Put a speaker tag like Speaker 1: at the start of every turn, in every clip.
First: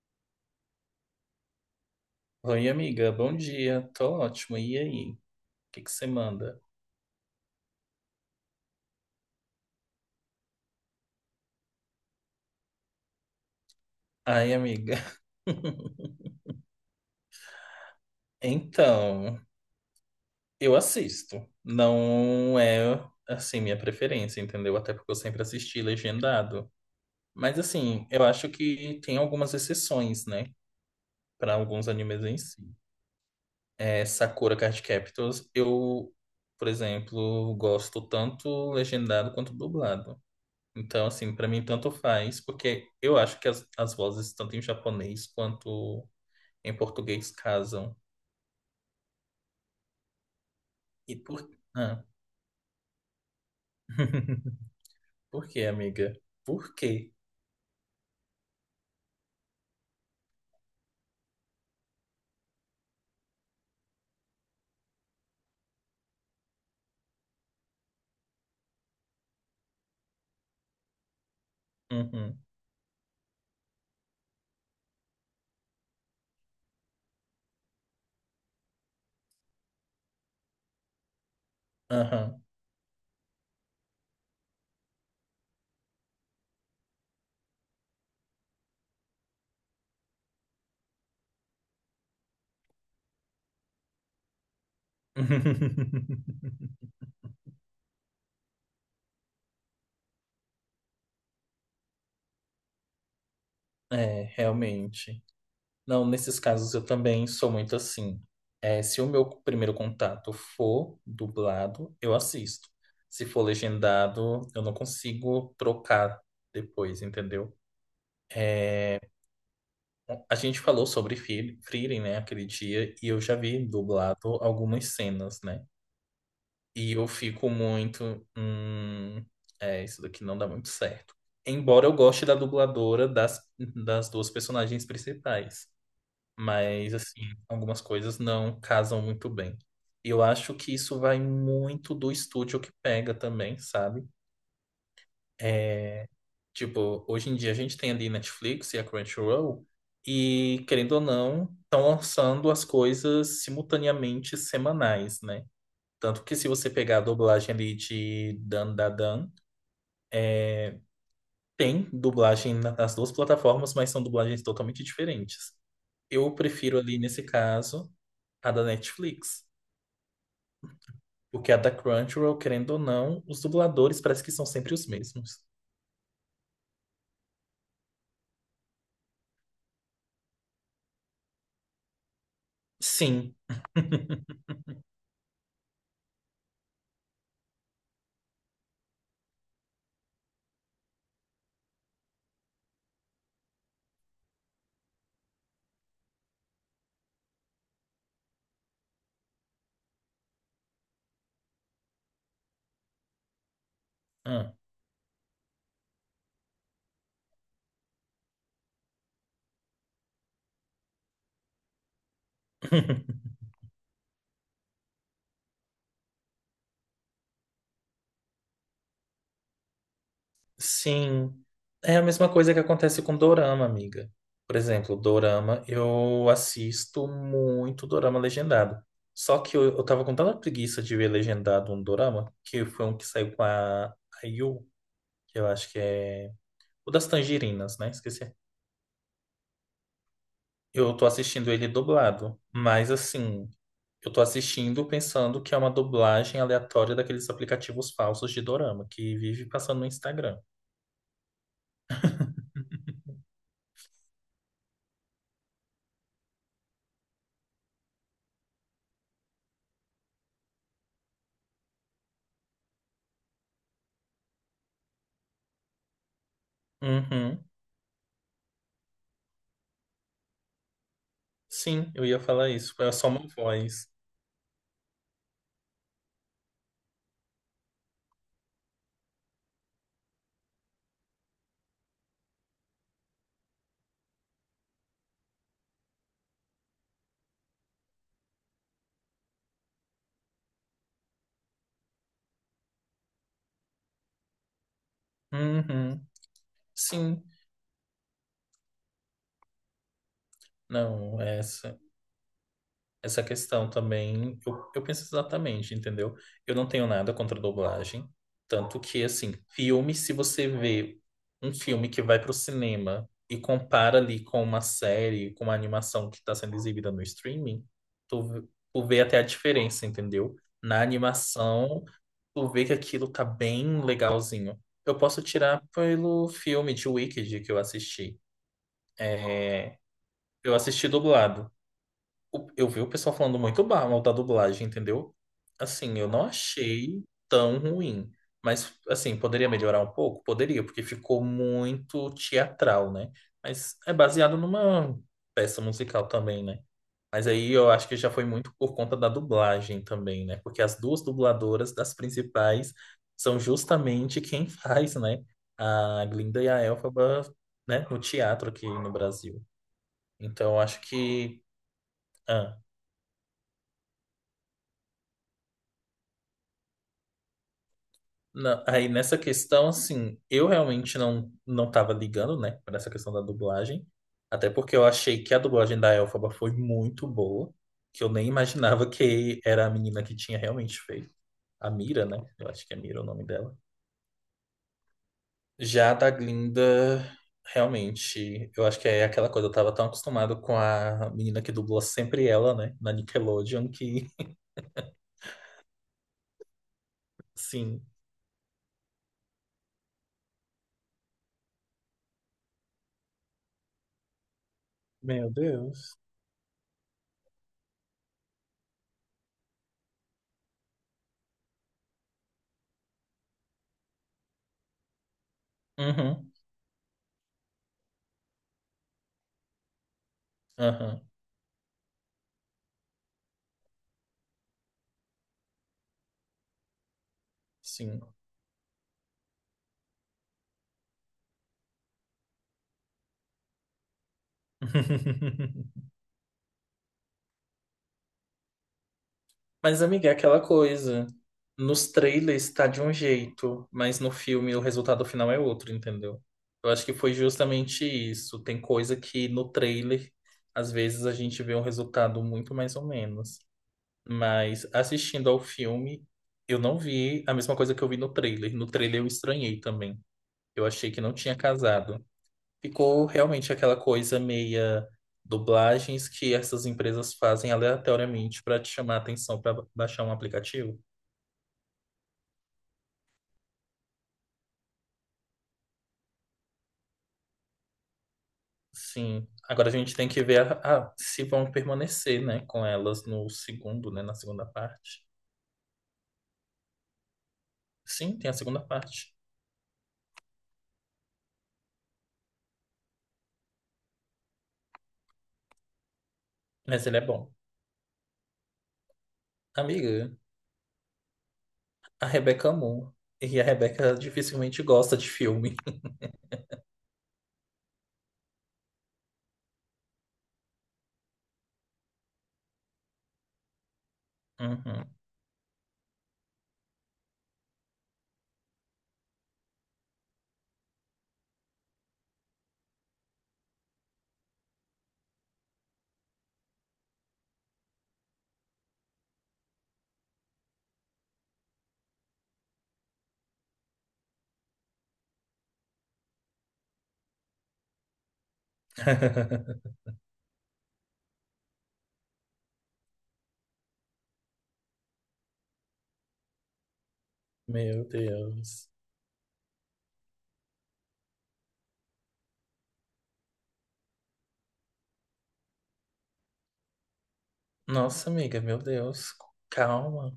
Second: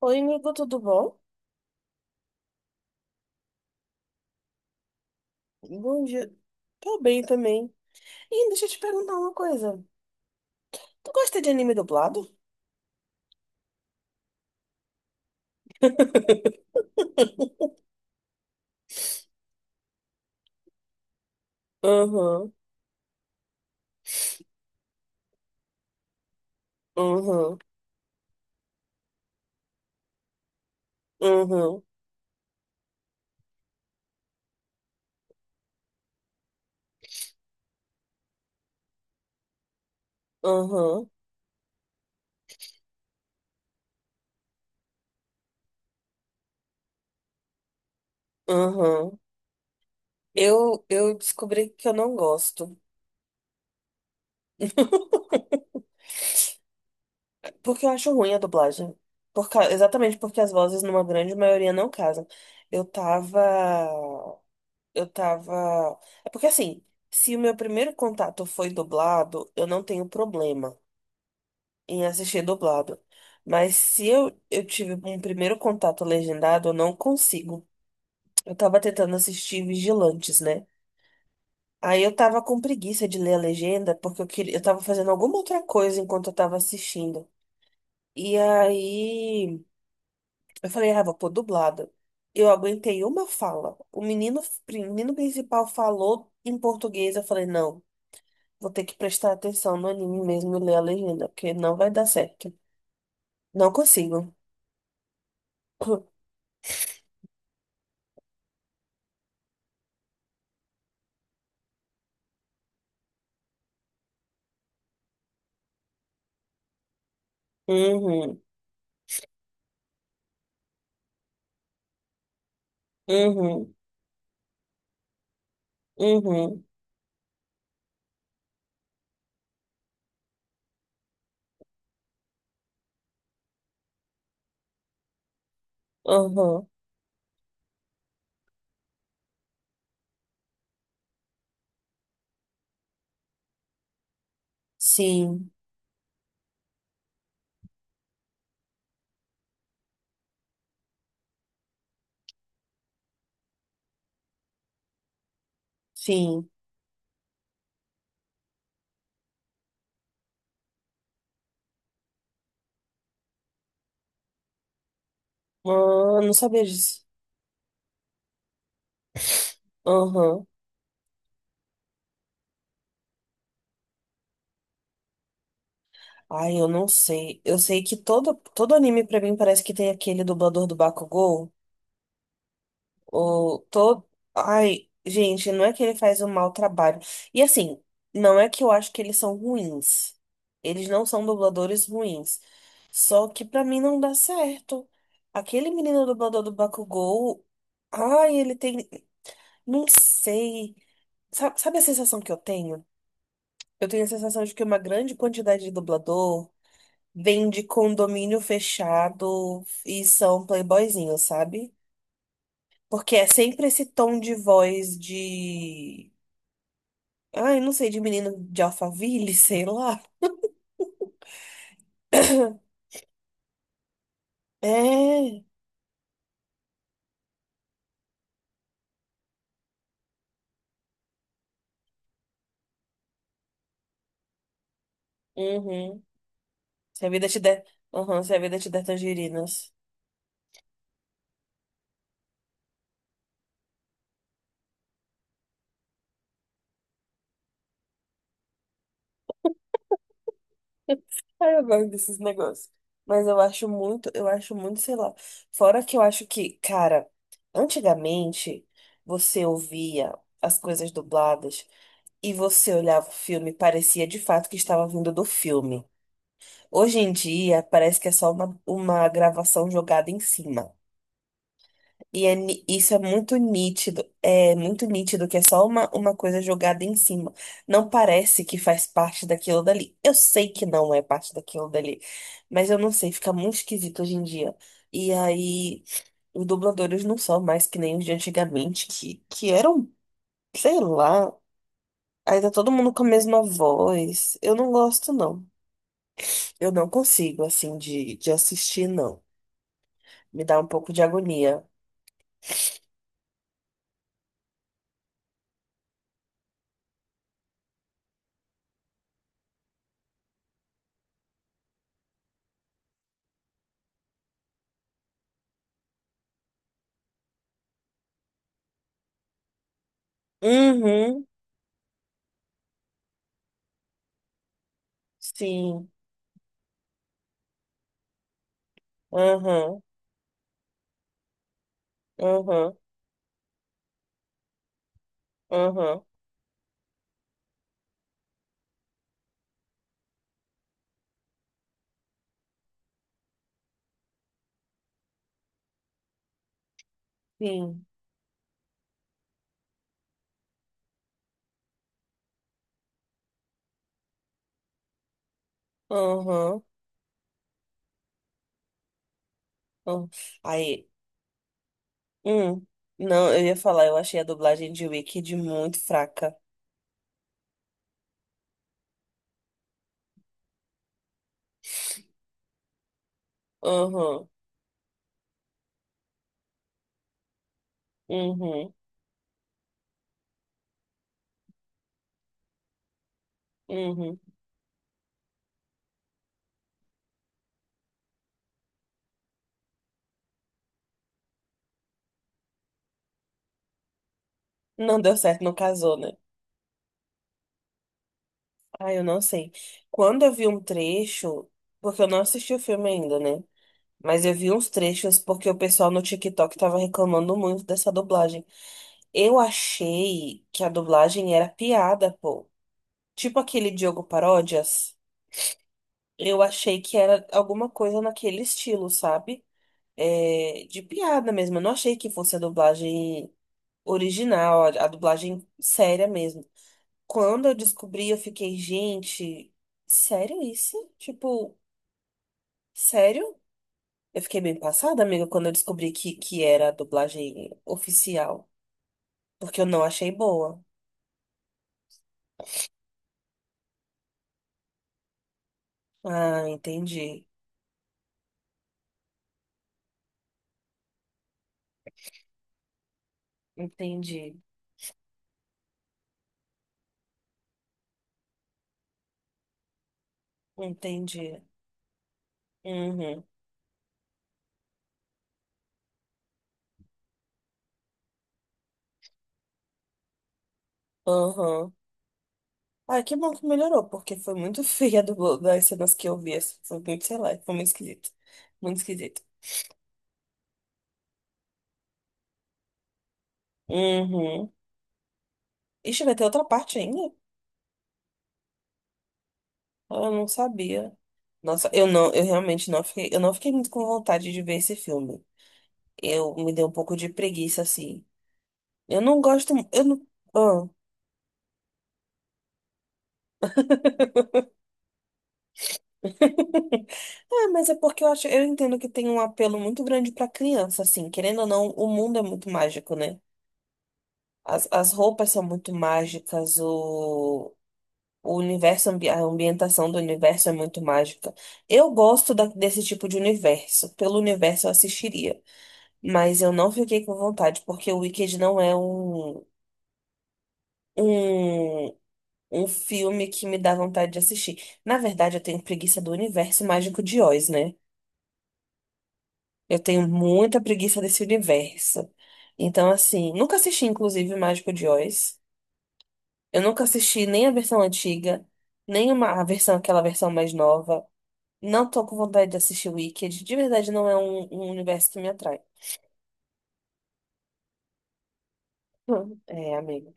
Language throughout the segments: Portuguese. Speaker 1: Oi, amigo, tudo bom?
Speaker 2: Oi, amiga, bom dia. Tô ótimo. E aí? O que que
Speaker 1: Bom
Speaker 2: você
Speaker 1: dia.
Speaker 2: manda?
Speaker 1: Tô bem também. Ih, deixa eu te perguntar uma coisa. Tu gosta de anime dublado?
Speaker 2: Ai, amiga. Então, eu assisto.
Speaker 1: Uhum,
Speaker 2: Não é, assim, minha preferência, entendeu? Até porque eu sempre assisti legendado.
Speaker 1: uhum,
Speaker 2: Mas, assim, eu acho que tem algumas exceções, né? Para
Speaker 1: uhum,
Speaker 2: alguns animes em si. É, Sakura Card Captors, eu, por exemplo, gosto tanto legendado quanto dublado. Então,
Speaker 1: uhum,
Speaker 2: assim, pra mim tanto faz, porque eu acho que as vozes, tanto em japonês quanto em português, casam.
Speaker 1: uhum. Eu
Speaker 2: E por...
Speaker 1: descobri que eu
Speaker 2: Ah.
Speaker 1: não gosto.
Speaker 2: Por quê, amiga? Por quê?
Speaker 1: Porque eu acho ruim a dublagem. Exatamente porque as vozes, numa grande maioria, não casam. Eu tava. Eu tava. É porque assim, se o meu primeiro contato foi dublado, eu não tenho problema em
Speaker 2: Uhum.
Speaker 1: assistir dublado. Mas se eu tive um primeiro contato legendado, eu não consigo. Eu tava tentando assistir Vigilantes, né? Aí eu tava
Speaker 2: Aham.
Speaker 1: com preguiça de ler a legenda, porque eu queria, eu tava fazendo alguma outra coisa enquanto eu tava assistindo. E aí eu falei, ah, vou pôr dublado. Eu aguentei uma fala. O menino principal falou em português. Eu falei, não, vou ter que prestar atenção no anime mesmo e ler a legenda, porque não vai dar certo. Não
Speaker 2: É,
Speaker 1: consigo.
Speaker 2: realmente. Não, nesses casos eu também sou muito assim. É, se o meu primeiro contato for dublado, eu assisto. Se for legendado, eu não consigo trocar depois, entendeu?
Speaker 1: Uhum.
Speaker 2: É, a gente falou sobre Frieren, né, aquele dia, e eu já vi
Speaker 1: Uhum,
Speaker 2: dublado algumas cenas, né?
Speaker 1: uhum,
Speaker 2: E eu fico muito, é, isso daqui não dá muito certo. Embora eu goste da dubladora das duas personagens principais,
Speaker 1: uhum.
Speaker 2: mas, assim, algumas coisas não casam muito bem. E eu acho que isso vai muito do estúdio que pega também, sabe?
Speaker 1: Sim,
Speaker 2: É, tipo, hoje em dia a gente tem ali Netflix e a Crunchyroll, e querendo ou não, estão lançando as coisas simultaneamente semanais, né? Tanto que se
Speaker 1: sim.
Speaker 2: você pegar a dublagem ali de Dan Da Dan, tem dublagem nas duas plataformas, mas são dublagens totalmente diferentes.
Speaker 1: Ah, não
Speaker 2: Eu
Speaker 1: sabia
Speaker 2: prefiro ali,
Speaker 1: disso.
Speaker 2: nesse caso, a da Netflix,
Speaker 1: Uhum.
Speaker 2: porque a da Crunchyroll, querendo ou não, os dubladores parece que são sempre os mesmos.
Speaker 1: Ai, eu não sei. Eu sei que todo anime pra mim parece que tem aquele dublador do Bakugou.
Speaker 2: Sim.
Speaker 1: Ou todo. Ai, gente, não é que ele faz um mau trabalho. E assim, não é que eu acho que eles são ruins. Eles não são dubladores ruins. Só que pra mim não dá certo. Aquele menino dublador do Bakugou. Ai, ele tem. Não sei. Sabe a sensação que eu tenho? Eu tenho a sensação
Speaker 2: Ah.
Speaker 1: de que uma grande quantidade de dublador vem de condomínio fechado e são playboyzinhos, sabe? Porque é sempre esse tom de voz de. Ai, não sei, de menino de Alphaville, sei lá.
Speaker 2: Sim, é a mesma coisa que acontece com dorama, amiga. Por exemplo,
Speaker 1: É.
Speaker 2: dorama, eu assisto muito dorama legendado. Só que eu tava com tanta preguiça de ver legendado um dorama, que foi um que saiu com a Yu, que eu acho que
Speaker 1: Uhum.
Speaker 2: é o
Speaker 1: Se
Speaker 2: das
Speaker 1: a vida te der.
Speaker 2: tangerinas, né?
Speaker 1: Uhum,
Speaker 2: Esqueci.
Speaker 1: se a vida te der tangerinas.
Speaker 2: Eu tô assistindo ele dublado, mas assim, eu tô assistindo pensando que é uma dublagem aleatória daqueles aplicativos falsos de dorama, que vive passando no Instagram.
Speaker 1: Ai, eu gosto desses negócios. Mas eu acho muito, sei lá. Fora que eu acho que, cara, antigamente você ouvia as coisas dubladas e você olhava o filme, e parecia de fato que estava vindo do filme. Hoje em
Speaker 2: Uhum.
Speaker 1: dia, parece que é só uma gravação jogada em cima.
Speaker 2: Sim, eu ia
Speaker 1: E é
Speaker 2: falar isso. É
Speaker 1: isso
Speaker 2: só uma voz.
Speaker 1: é muito nítido que é só uma coisa jogada em cima. Não parece que faz parte daquilo dali. Eu sei que não é parte daquilo dali, mas eu não sei, fica muito esquisito hoje em dia. E aí, os dubladores não são mais que nem os de antigamente, que eram, sei lá, ainda todo mundo com a mesma voz. Eu não gosto, não.
Speaker 2: Uhum.
Speaker 1: Eu não
Speaker 2: Sim.
Speaker 1: consigo, assim, de assistir, não. Me dá um pouco de
Speaker 2: Não,
Speaker 1: agonia.
Speaker 2: essa questão também, eu penso exatamente, entendeu? Eu não tenho nada contra dublagem, tanto que assim, filme, se você vê um filme que vai pro cinema e compara ali com uma série, com uma animação que está sendo exibida no streaming, tu, tu vê até a diferença, entendeu? Na
Speaker 1: Uhum,
Speaker 2: animação, tu vê que aquilo tá bem legalzinho. Eu posso tirar
Speaker 1: sim.
Speaker 2: pelo filme de Wicked que eu assisti. É,
Speaker 1: Aham.
Speaker 2: eu assisti dublado o- eu
Speaker 1: Aham,
Speaker 2: vi o pessoal falando muito mal da dublagem, entendeu? Assim,
Speaker 1: aham,
Speaker 2: eu não achei tão ruim. Mas, assim, poderia melhorar um pouco? Poderia, porque ficou muito teatral, né? Mas é baseado numa peça musical também, né? Mas aí eu
Speaker 1: Sim.
Speaker 2: acho que já foi muito por conta da dublagem também, né? Porque as duas dubladoras das principais são justamente quem faz, né? A Glinda e
Speaker 1: aham.
Speaker 2: a Elphaba, né? No teatro aqui no Brasil.
Speaker 1: aham.
Speaker 2: Então eu acho
Speaker 1: Aí,
Speaker 2: que.
Speaker 1: hum, não, eu ia falar, eu achei a dublagem de Wicked muito fraca.
Speaker 2: Na- aí nessa questão, assim, eu realmente não tava ligando, né, para essa questão da dublagem,
Speaker 1: Aham,
Speaker 2: até porque eu achei que a dublagem da Elphaba foi muito boa, que eu nem
Speaker 1: uhum,
Speaker 2: imaginava que era a menina que tinha realmente feito, a Mira, né? Eu acho que é Mira o nome dela.
Speaker 1: uhum.
Speaker 2: Já a da Glinda, realmente, eu acho que é aquela coisa, eu tava tão acostumado com a menina que dublou sempre ela, né, na Nickelodeon, que,
Speaker 1: Não deu certo, não casou, né?
Speaker 2: sim.
Speaker 1: Ah, eu não sei. Quando eu vi um trecho, porque eu não assisti o filme ainda, né? Mas eu vi uns trechos
Speaker 2: Meu
Speaker 1: porque o pessoal
Speaker 2: Deus.
Speaker 1: no TikTok tava reclamando muito dessa dublagem. Eu achei que a dublagem era piada, pô. Tipo aquele Diogo Paródias.
Speaker 2: Uhum,
Speaker 1: Eu achei que era alguma coisa naquele estilo, sabe? É, de
Speaker 2: aham,
Speaker 1: piada mesmo. Eu não achei que fosse a dublagem original, a dublagem séria mesmo. Quando eu
Speaker 2: sim.
Speaker 1: descobri, eu fiquei, gente, sério isso? Tipo, sério? Eu fiquei bem passada, amiga, quando eu descobri que era a dublagem oficial. Porque eu
Speaker 2: Mas,
Speaker 1: não
Speaker 2: amiga,
Speaker 1: achei
Speaker 2: é aquela
Speaker 1: boa.
Speaker 2: coisa. Nos trailers tá de um jeito, mas no filme o resultado final é outro, entendeu?
Speaker 1: Ah,
Speaker 2: Eu acho que foi
Speaker 1: entendi.
Speaker 2: justamente isso. Tem coisa que no trailer, às vezes, a gente vê um resultado muito mais ou menos.
Speaker 1: Entendi.
Speaker 2: Mas assistindo ao filme, eu não vi a mesma coisa que eu vi no trailer. No trailer eu estranhei também. Eu achei que não tinha
Speaker 1: Entendi.
Speaker 2: casado. Ficou
Speaker 1: Uhum.
Speaker 2: realmente aquela coisa meia dublagens que essas empresas fazem aleatoriamente para te chamar a atenção para baixar um aplicativo.
Speaker 1: Aham. Ai, que bom que melhorou, porque foi muito feia do, das cenas que eu vi. Assim, foi muito, sei lá, foi muito esquisito. Muito esquisito.
Speaker 2: Sim. Agora a gente tem que ver se vão permanecer, né, com elas no segundo, né, na segunda
Speaker 1: Uhum.
Speaker 2: parte.
Speaker 1: Ixi, vai ter outra parte ainda?
Speaker 2: Sim, tem a segunda parte,
Speaker 1: Ah, eu não sabia. Nossa, eu realmente não fiquei, eu não fiquei muito com vontade de ver esse filme. Eu me dei um
Speaker 2: mas
Speaker 1: pouco
Speaker 2: ele é
Speaker 1: de
Speaker 2: bom.
Speaker 1: preguiça, assim. Eu não gosto, eu não.
Speaker 2: Amiga,
Speaker 1: Ah.
Speaker 2: a Rebeca amou. E a Rebeca dificilmente gosta de filme.
Speaker 1: Ah, mas é porque eu acho, eu entendo que tem um apelo muito grande pra criança, assim, querendo ou não, o mundo é muito mágico, né? As,
Speaker 2: Uhum.
Speaker 1: as roupas são muito mágicas, o universo, a ambientação do universo é muito mágica. Eu gosto desse tipo de universo. Pelo universo eu assistiria. Mas eu não fiquei com vontade, porque o Wicked não é um, um filme que me dá vontade de assistir. Na verdade, eu tenho preguiça do universo mágico de Oz, né? Eu tenho muita preguiça desse universo. Então, assim, nunca assisti, inclusive, o Mágico de Oz. Eu nunca assisti nem a versão
Speaker 2: Meu
Speaker 1: antiga,
Speaker 2: Deus.
Speaker 1: nem uma, a versão, aquela versão mais nova. Não tô com vontade de assistir Wicked. De verdade, não é um universo que me atrai.
Speaker 2: Nossa, amiga, meu Deus.
Speaker 1: Hum. É, amigo.
Speaker 2: Calma,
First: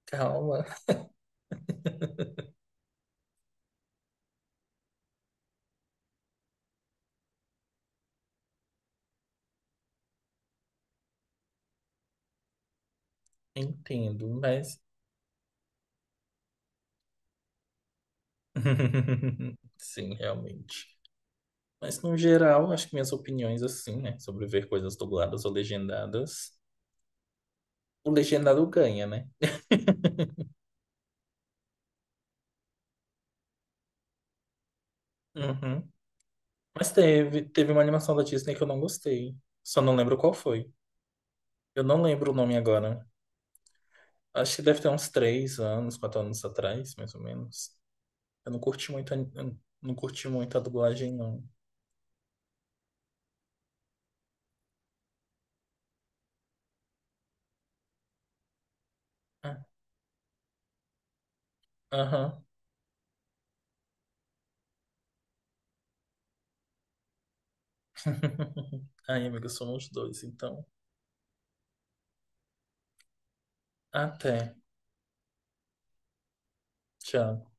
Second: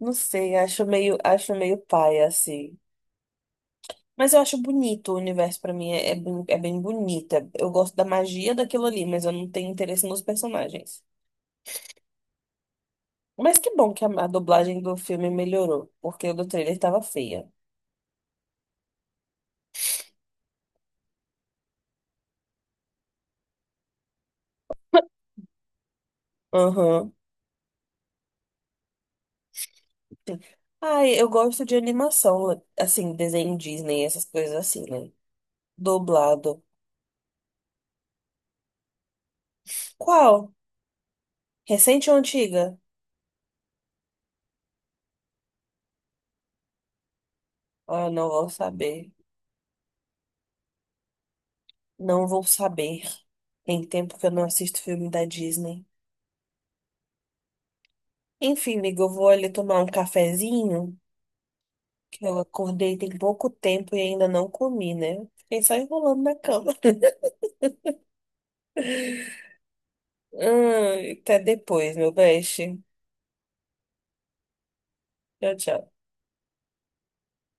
Speaker 1: Não sei,
Speaker 2: calma.
Speaker 1: acho meio paia, assim. Mas eu acho bonito o universo pra mim, é bem bonito. Eu gosto da magia daquilo ali, mas eu não tenho interesse nos personagens. Mas que bom que a
Speaker 2: Entendo,
Speaker 1: dublagem
Speaker 2: mas.
Speaker 1: do filme melhorou, porque o do trailer tava feia.
Speaker 2: Sim, realmente. Mas, no geral, acho que minhas opiniões, assim, né? Sobre ver coisas dubladas ou legendadas.
Speaker 1: Aham.
Speaker 2: O legendado ganha, né?
Speaker 1: Ai, eu gosto de animação, assim, desenho Disney, essas coisas assim, né?
Speaker 2: Uhum.
Speaker 1: Dublado.
Speaker 2: Mas teve uma animação da Disney que eu não gostei. Só não lembro qual
Speaker 1: Qual?
Speaker 2: foi. Eu não
Speaker 1: Recente ou
Speaker 2: lembro o nome
Speaker 1: antiga?
Speaker 2: agora. Acho que deve ter uns 3 anos, 4 anos atrás, mais ou menos.
Speaker 1: Ah, não vou saber.
Speaker 2: Eu não curti muito a dublagem, não.
Speaker 1: Não vou saber. Tem tempo que eu não assisto filme da Disney. Enfim, amiga, eu vou ali
Speaker 2: Ah,
Speaker 1: tomar um cafezinho, que eu
Speaker 2: aham.
Speaker 1: acordei tem pouco tempo e ainda não comi, né? Fiquei só enrolando na cama.
Speaker 2: Ai, amiga, somos dois, então.
Speaker 1: Até depois, meu beijo.
Speaker 2: Até.
Speaker 1: Tchau, tchau.
Speaker 2: Tchau.